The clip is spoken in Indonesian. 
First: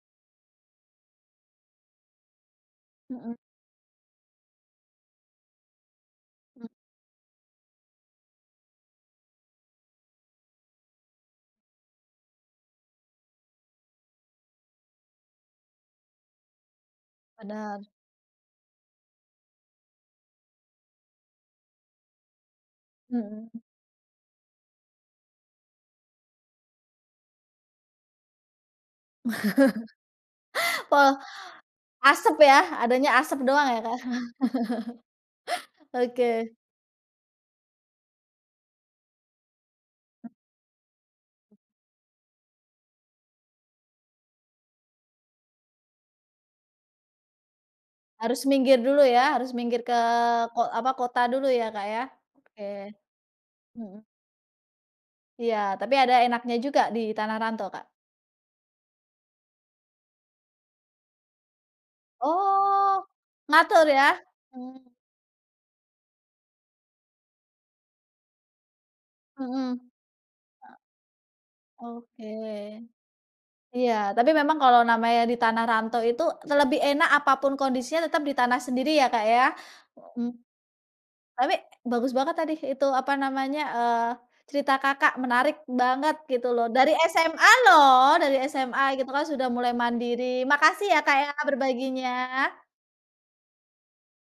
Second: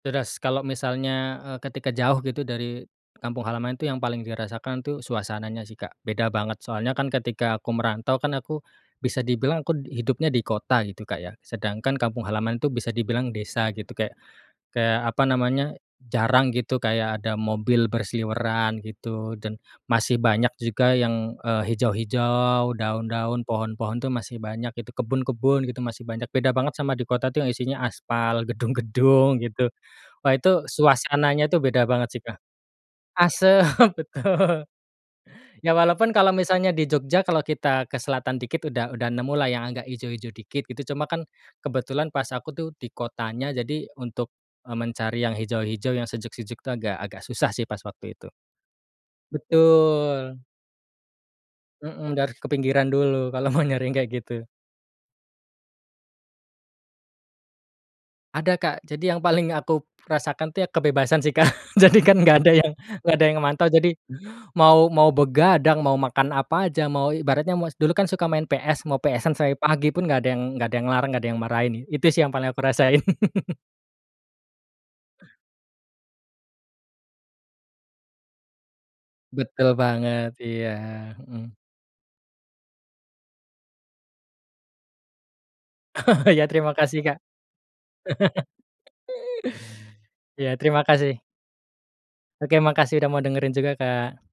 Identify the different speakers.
Speaker 1: Deras, kalau misalnya, eee, ketika jauh gitu dari
Speaker 2: Mhm.
Speaker 1: kampung halaman itu yang paling dirasakan, tuh, suasananya, sih, Kak. Beda banget,
Speaker 2: Not
Speaker 1: soalnya, kan, ketika aku merantau, kan, aku bisa dibilang aku hidupnya di kota gitu, Kak, ya. Sedangkan kampung halaman itu bisa dibilang desa gitu, kayak kayak apa namanya, jarang gitu kayak ada
Speaker 2: Bener.
Speaker 1: mobil berseliweran gitu. Dan masih banyak juga yang, eee, hijau-hijau, daun-daun,
Speaker 2: Mhm.
Speaker 1: pohon-pohon, tuh, masih banyak gitu, kebun-kebun gitu masih banyak. Beda banget sama di kota, tuh, yang isinya aspal, gedung-gedung, gitu. Wah, itu
Speaker 2: Po
Speaker 1: suasananya tuh beda banget, sih,
Speaker 2: asep
Speaker 1: Kak.
Speaker 2: ya, adanya asep
Speaker 1: Asep,
Speaker 2: doang, ya, Kak?
Speaker 1: betul. Ya, walaupun kalau
Speaker 2: Oke.
Speaker 1: misalnya di Jogja, kalau kita ke selatan dikit udah udah nemulah yang agak
Speaker 2: M
Speaker 1: hijau-hijau dikit gitu. Cuma, kan,
Speaker 2: M
Speaker 1: kebetulan pas aku, tuh, di kotanya, jadi untuk, eee, mencari yang hijau-hijau yang sejuk-sejuk itu agak agak susah, sih, pas waktu itu.
Speaker 2: Harus minggir dulu, ya, harus minggir ke
Speaker 1: Betul.
Speaker 2: ko apa, kota dulu ya, Kak, ya?
Speaker 1: Mhm, dan harus ke pinggiran
Speaker 2: Oke.
Speaker 1: dulu, kalau mau nyari yang
Speaker 2: Mhm.
Speaker 1: kayak gitu.
Speaker 2: Iya. Tapi ada enaknya juga di tanah rantau, Kak?
Speaker 1: Ada, Kak. Jadi yang paling aku rasakan, tuh, ya, kebebasan, sih, Kak. Jadi, kan, nggak ada yang
Speaker 2: Oh,
Speaker 1: nggak ada yang mantau,
Speaker 2: ngatur
Speaker 1: jadi
Speaker 2: ya?
Speaker 1: mau
Speaker 2: Hmm.
Speaker 1: mau begadang, mau makan apa aja, mau ibaratnya mau dulu, kan, suka main PS, mau PS-an sampai pagi
Speaker 2: Mhm.
Speaker 1: pun nggak ada yang nggak ada
Speaker 2: Ah
Speaker 1: yang ngelarang, nggak ada yang marahin. Itu, sih,
Speaker 2: Oke.
Speaker 1: yang paling aku rasain.
Speaker 2: Iya. Tapi memang kalau namanya di tanah rantau itu te lebih enak apapun kondisinya tetap di tanah sendiri, ya, Kak, ya?
Speaker 1: Betul banget.
Speaker 2: Mhm.
Speaker 1: Iya.
Speaker 2: Tapi,
Speaker 1: Mhm.
Speaker 2: bagus banget tadi itu, apa namanya, eee, cerita Kakak. Menarik banget
Speaker 1: Oh, iya,
Speaker 2: gitu loh,
Speaker 1: terima
Speaker 2: dari
Speaker 1: kasih, Kak.
Speaker 2: SMA loh! Dari SMA gitu, kan, sudah mulai mandiri.
Speaker 1: Iya, terima
Speaker 2: Makasih, ya, Kak,
Speaker 1: kasih.
Speaker 2: ya,
Speaker 1: Oke,
Speaker 2: berbaginya.
Speaker 1: makasih udah mau dengerin juga, Kak.